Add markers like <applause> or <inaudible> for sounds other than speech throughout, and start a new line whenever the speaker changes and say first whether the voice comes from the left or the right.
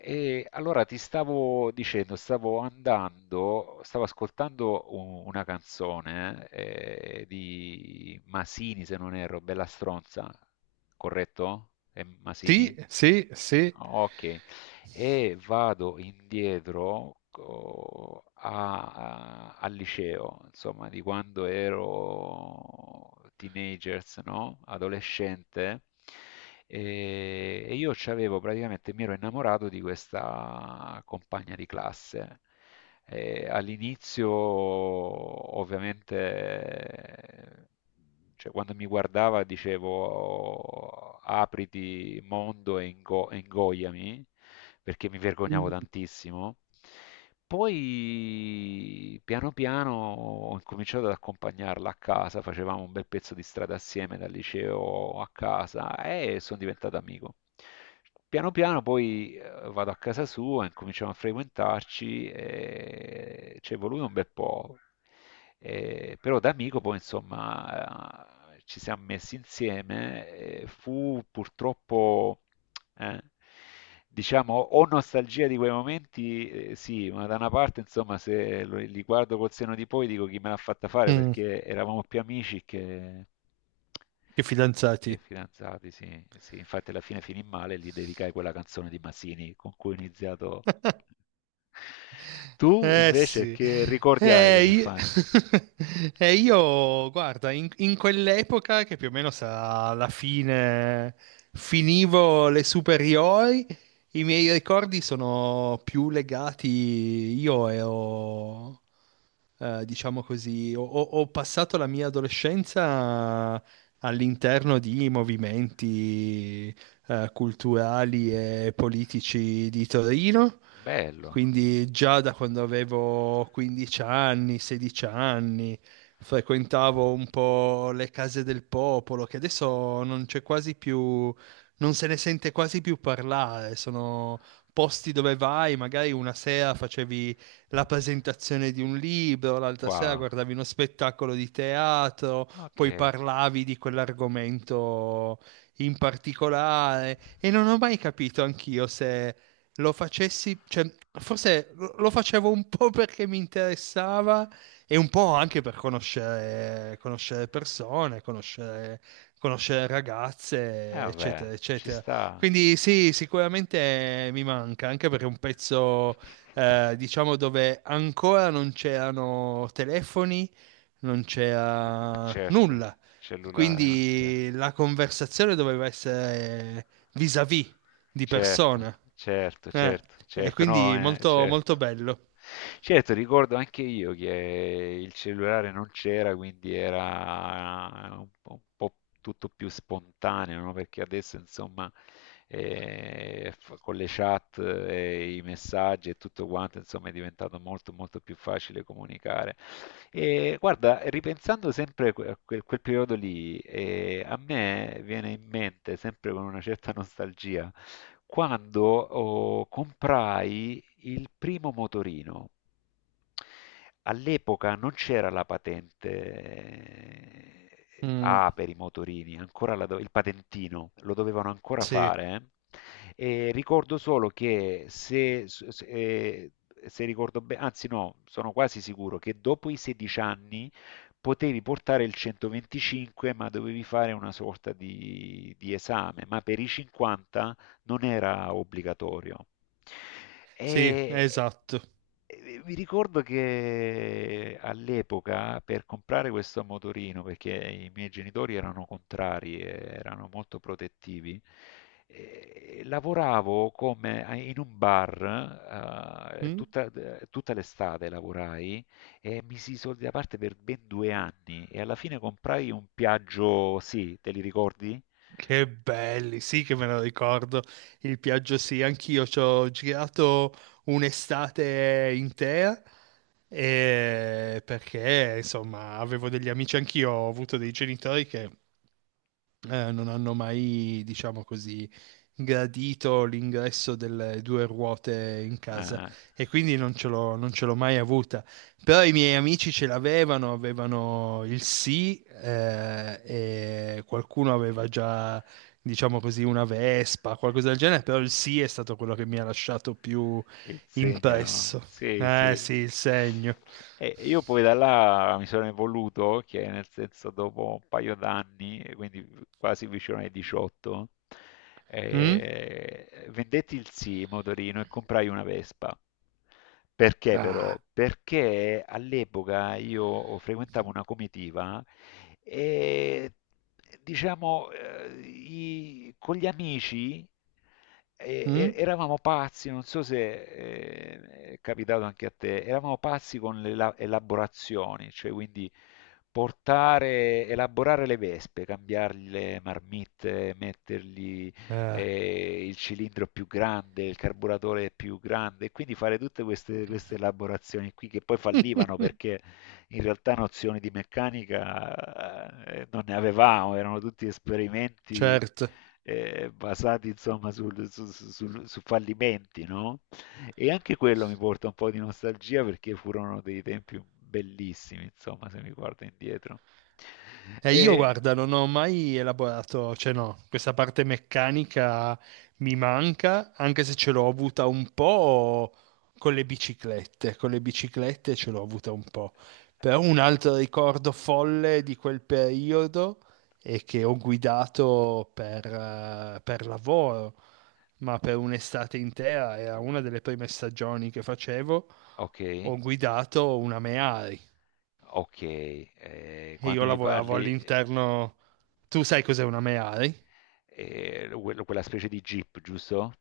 left: E allora ti stavo dicendo, stavo andando, stavo ascoltando una canzone di Masini, se non erro, Bella Stronza, corretto? È
right: Sì,
left: Masini?
right: sì, sì.
left: Ok, e vado indietro al liceo, insomma, di quando ero teenagers, no? Adolescente. E io c'avevo praticamente, mi ero innamorato di questa compagna di classe. All'inizio, ovviamente, cioè, quando mi guardava dicevo apriti mondo e ingoiami, perché mi vergognavo tantissimo. Poi piano piano ho incominciato ad accompagnarla a casa, facevamo un bel pezzo di strada assieme dal liceo a casa e sono diventato amico. Piano piano poi vado a casa sua, incominciamo a frequentarci, e ci è voluto un bel po'. Però da amico poi insomma ci siamo messi insieme, fu purtroppo, eh, diciamo, ho nostalgia di quei momenti, sì, ma da una parte insomma se li guardo col seno di poi dico chi me l'ha fatta fare
right: Mm,
left: perché eravamo più amici che...
right: che
left: Che
right: fidanzati.
left: fidanzati, sì, sì, infatti alla fine finì male, gli dedicai quella canzone di Masini con cui ho iniziato.
right: <laughs>
left: Tu
right: Eh
left: invece
right: sì.
left: che ricordi hai
right: Io...
left: dell'infanzia?
right: <laughs> io, guarda, in quell'epoca che più o meno sarà la fine, finivo le superiori, i miei ricordi sono più legati, io ero diciamo così, ho passato la mia adolescenza all'interno di movimenti culturali e politici di Torino,
left: Bello,
right: quindi già da quando avevo 15 anni, 16 anni, frequentavo un po' le case del popolo, che adesso non c'è quasi più, non se ne sente quasi più parlare, sono posti dove vai, magari una sera facevi la presentazione di un libro, l'altra sera
left: wow,
right: guardavi uno spettacolo di teatro,
left: ok,
right: poi
left: e
right: parlavi di quell'argomento in particolare e non ho mai capito anch'io se lo facessi, cioè forse lo facevo un po' perché mi interessava e un po' anche per conoscere, conoscere persone, conoscere, conoscere ragazze,
left: vabbè,
right: eccetera,
left: ci
right: eccetera.
left: sta.
right: Quindi sì, sicuramente mi manca, anche perché è un pezzo diciamo dove ancora non c'erano telefoni, non c'era
left: Certo,
right: nulla.
left: cellulare non c'era.
right: Quindi la conversazione doveva essere vis-à-vis di
left: Certo,
right: persona.
left: certo,
right: Eh,
left: certo,
right: e
left: certo, no,
right: quindi molto, molto
left: certo.
right: bello.
left: Certo, ricordo anche io che il cellulare non c'era, quindi era un po' tutto più spontaneo, no? Perché adesso, insomma, e con le chat e i messaggi e tutto quanto, insomma, è diventato molto molto più facile comunicare. E guarda, ripensando sempre a quel periodo lì, a me viene in mente, sempre con una certa nostalgia, quando oh, comprai il primo motorino. All'epoca non c'era la patente
right: Mm,
left: A per i motorini, ancora la il patentino, lo dovevano ancora
right: sì,
left: fare. E ricordo solo che se ricordo bene, anzi no, sono quasi sicuro che dopo i 16 anni potevi portare il 125, ma dovevi fare una sorta di esame, ma per i 50 non era obbligatorio.
right: sì,
left: E,
right: esatto.
left: e Vi ricordo che all'epoca per comprare questo motorino, perché i miei genitori erano contrari, erano molto protettivi, lavoravo come in un bar,
right: Mm.
left: tutta l'estate lavorai e misi i soldi da parte per ben 2 anni e alla fine comprai un Piaggio, sì, te li ricordi?
right: Che belli, sì che me lo ricordo, il Piaggio sì, anch'io ci ho girato un'estate intera perché insomma avevo degli amici, anch'io ho avuto dei genitori che non hanno mai, diciamo così, gradito l'ingresso delle due ruote in casa
left: Ah.
right: e quindi non ce l'ho mai avuta. Però i miei amici ce l'avevano, avevano il sì, e qualcuno aveva già, diciamo così, una Vespa, qualcosa del genere, però il sì è stato quello che mi ha lasciato più
left: Il segno, no?
right: impresso.
left: Sì,
right: Eh
left: sì.
right: sì, il segno.
left: E io poi da là mi sono evoluto, che nel senso dopo un paio d'anni, e quindi quasi vicino ai 18,
right: Mm?
left: vendetti il sì motorino e comprai una Vespa. Perché però?
right: Ah.
left: Perché all'epoca io frequentavo una comitiva e diciamo, con gli amici
right: Mm?
left: eravamo pazzi, non so se è capitato anche a te, eravamo pazzi con le elaborazioni, cioè quindi portare, elaborare le vespe, cambiargli le marmitte, mettergli
right: Eh.
left: il cilindro più grande, il carburatore più grande, e quindi fare tutte queste elaborazioni qui che poi fallivano
right: <laughs>
left: perché in realtà nozioni di meccanica non ne avevamo, erano tutti esperimenti
right: Certo.
left: basati insomma su fallimenti, no? E anche quello mi porta un po' di nostalgia perché furono dei tempi bellissimi, insomma, se mi guardo indietro. E,
right: Io guarda, non ho mai elaborato, cioè no, questa parte meccanica mi manca, anche se ce l'ho avuta un po' con le biciclette ce l'ho avuta un po'. Però un altro ricordo folle di quel periodo è che ho guidato per lavoro, ma per un'estate intera, era una delle prime stagioni che facevo,
left: ok,
right: ho guidato una Mehari
left: ok,
right: e io
left: quando mi
right: lavoravo
left: parli,
right: all'interno. Tu sai cos'è una Meari?
left: quella specie di Jeep, giusto?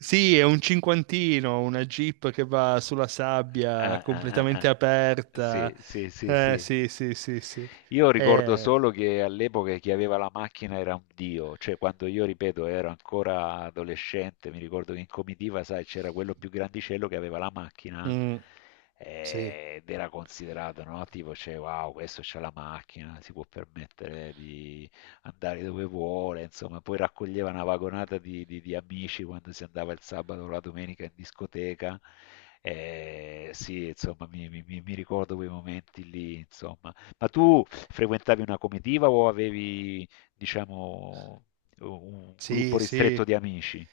right: Sì, è un cinquantino, una Jeep che va sulla sabbia
left: Ah, ah, ah,
right: completamente
left: ah.
right: aperta.
left: Sì, sì, sì, sì.
right: Sì, sì, sì, sì.
left: Io ricordo
right: Eh,
left: solo che all'epoca chi aveva la macchina era un dio, cioè quando io, ripeto, ero ancora adolescente, mi ricordo che in comitiva, sai, c'era quello più grandicello che aveva la macchina
right: mm, sì,
left: ed era considerato, no? Tipo, cioè, wow, questo c'ha la macchina, si può permettere di andare dove vuole, insomma, poi raccoglieva una vagonata di amici quando si andava il sabato o la domenica in discoteca. Sì, insomma, mi ricordo quei momenti lì, insomma. Ma tu frequentavi una comitiva o avevi, diciamo, un gruppo
right: sì,
left: ristretto
right: sì.
left: di amici?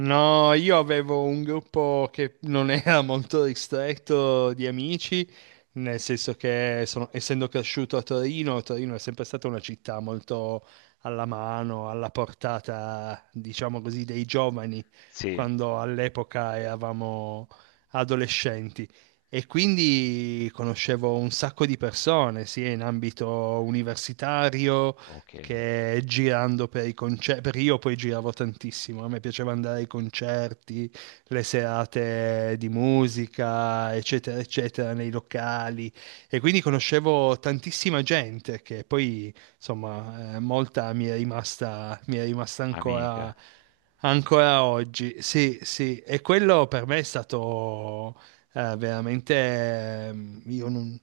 right: No, io avevo un gruppo che non era <laughs> molto ristretto di amici, nel senso che essendo cresciuto a Torino, Torino è sempre stata una città molto alla mano, alla portata, diciamo così, dei giovani,
left: Sì,
right: quando all'epoca eravamo adolescenti. E quindi conoscevo un sacco di persone, sia in ambito universitario,
left: ok,
right: che girando per i concerti, per io poi giravo tantissimo, a me piaceva andare ai concerti, le serate di musica, eccetera, eccetera, nei locali e quindi conoscevo tantissima gente che poi, insomma, molta mi è rimasta ancora,
left: amica.
right: ancora oggi. Sì, sì, e quello per me è stato veramente io non,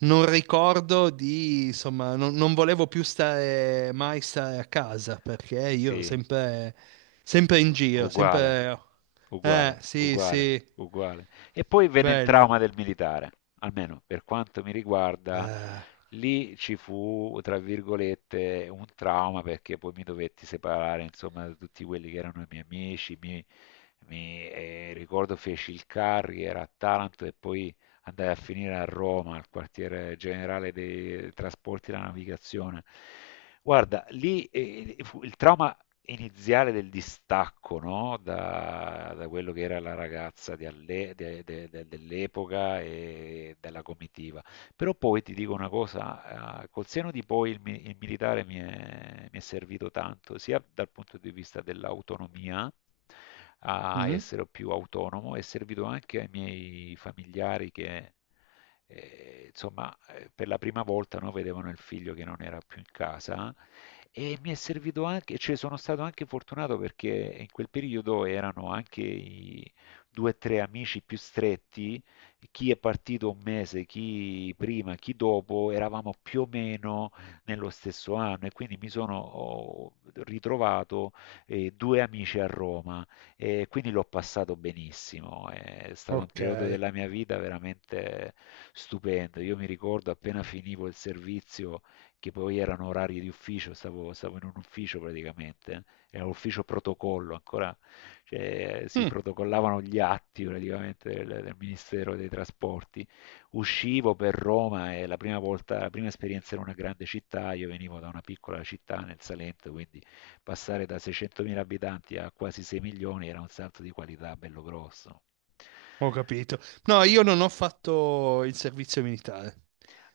right: non ricordo di, insomma, non volevo più stare mai stare a casa perché io
left: Sì,
right: sempre, sempre in giro,
left: uguale,
right: sempre...
left: uguale,
right: sì,
left: uguale,
right: sì,
left: uguale. E poi venne il
right: bello.
left: trauma del militare, almeno per quanto mi riguarda,
right: Eh,
left: lì ci fu, tra virgolette, un trauma perché poi mi dovetti separare, insomma, da tutti quelli che erano i miei amici. Ricordo feci il carrier a Taranto e poi andai a finire a Roma, al quartiere generale dei trasporti e della navigazione. Guarda, lì il trauma iniziale del distacco, no? Da quello che era la ragazza di alle- de- de- de- dell'epoca e della comitiva. Però poi ti dico una cosa, col seno di poi il militare mi è servito tanto, sia dal punto di vista dell'autonomia, a
right: mm,
left: essere più autonomo, è servito anche ai miei familiari che, insomma, per la prima volta no, vedevano il figlio che non era più in casa e mi è servito anche, cioè sono stato anche fortunato perché in quel periodo erano anche i due o tre amici più stretti chi è partito un mese, chi prima, chi dopo, eravamo più o meno nello stesso anno e quindi mi sono ho ritrovato due amici a Roma e quindi l'ho passato benissimo. È stato un
right: ok,
left: periodo della mia vita veramente stupendo. Io mi ricordo appena finivo il servizio, che poi erano orari di ufficio, stavo in un ufficio praticamente, era un ufficio protocollo, ancora cioè, si
right: Mm,
left: protocollavano gli atti praticamente del Ministero dei Trasporti. Uscivo per Roma e la prima volta, la prima esperienza in una grande città, io venivo da una piccola città nel Salento, quindi passare da 600.000 abitanti a quasi 6 milioni era un salto di qualità bello grosso.
right: ho capito. No, io non ho fatto il servizio militare.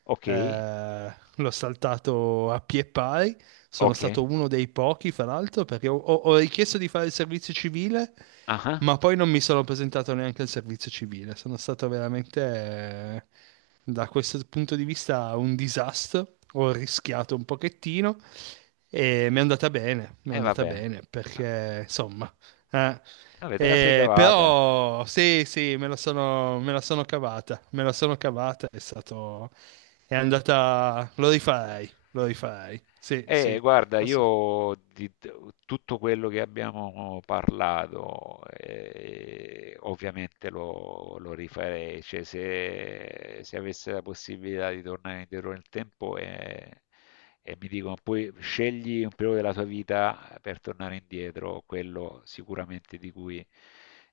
left: Ok,
right: L'ho saltato a pie pari, sono
left: ok,
right: stato uno dei pochi, fra l'altro, perché ho richiesto di fare il servizio civile,
left: ah,
right: ma poi non mi sono presentato neanche al servizio civile. Sono stato veramente, da questo punto di vista, un disastro. Ho rischiato un pochettino e mi è andata bene, mi è
left: e
right: andata
left: vabbè,
right: bene, perché insomma... eh,
left: avete la sei cavata.
right: però sì, sì, me la sono cavata, me la sono cavata, è stato, è andata... Lo rifarei, lo rifarei. Sì, sì,
left: Guarda,
right: ass-
left: io tutto quello che abbiamo parlato, ovviamente lo rifarei, cioè se avessi la possibilità di tornare indietro nel tempo, e mi dicono poi scegli un periodo della tua vita per tornare indietro, quello sicuramente di cui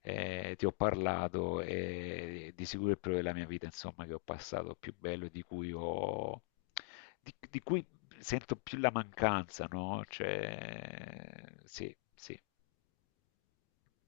left: ti ho parlato e di sicuro il periodo della mia vita, insomma, che ho passato più bello e di cui di cui sento più la mancanza, no? Cioè, sì, sì.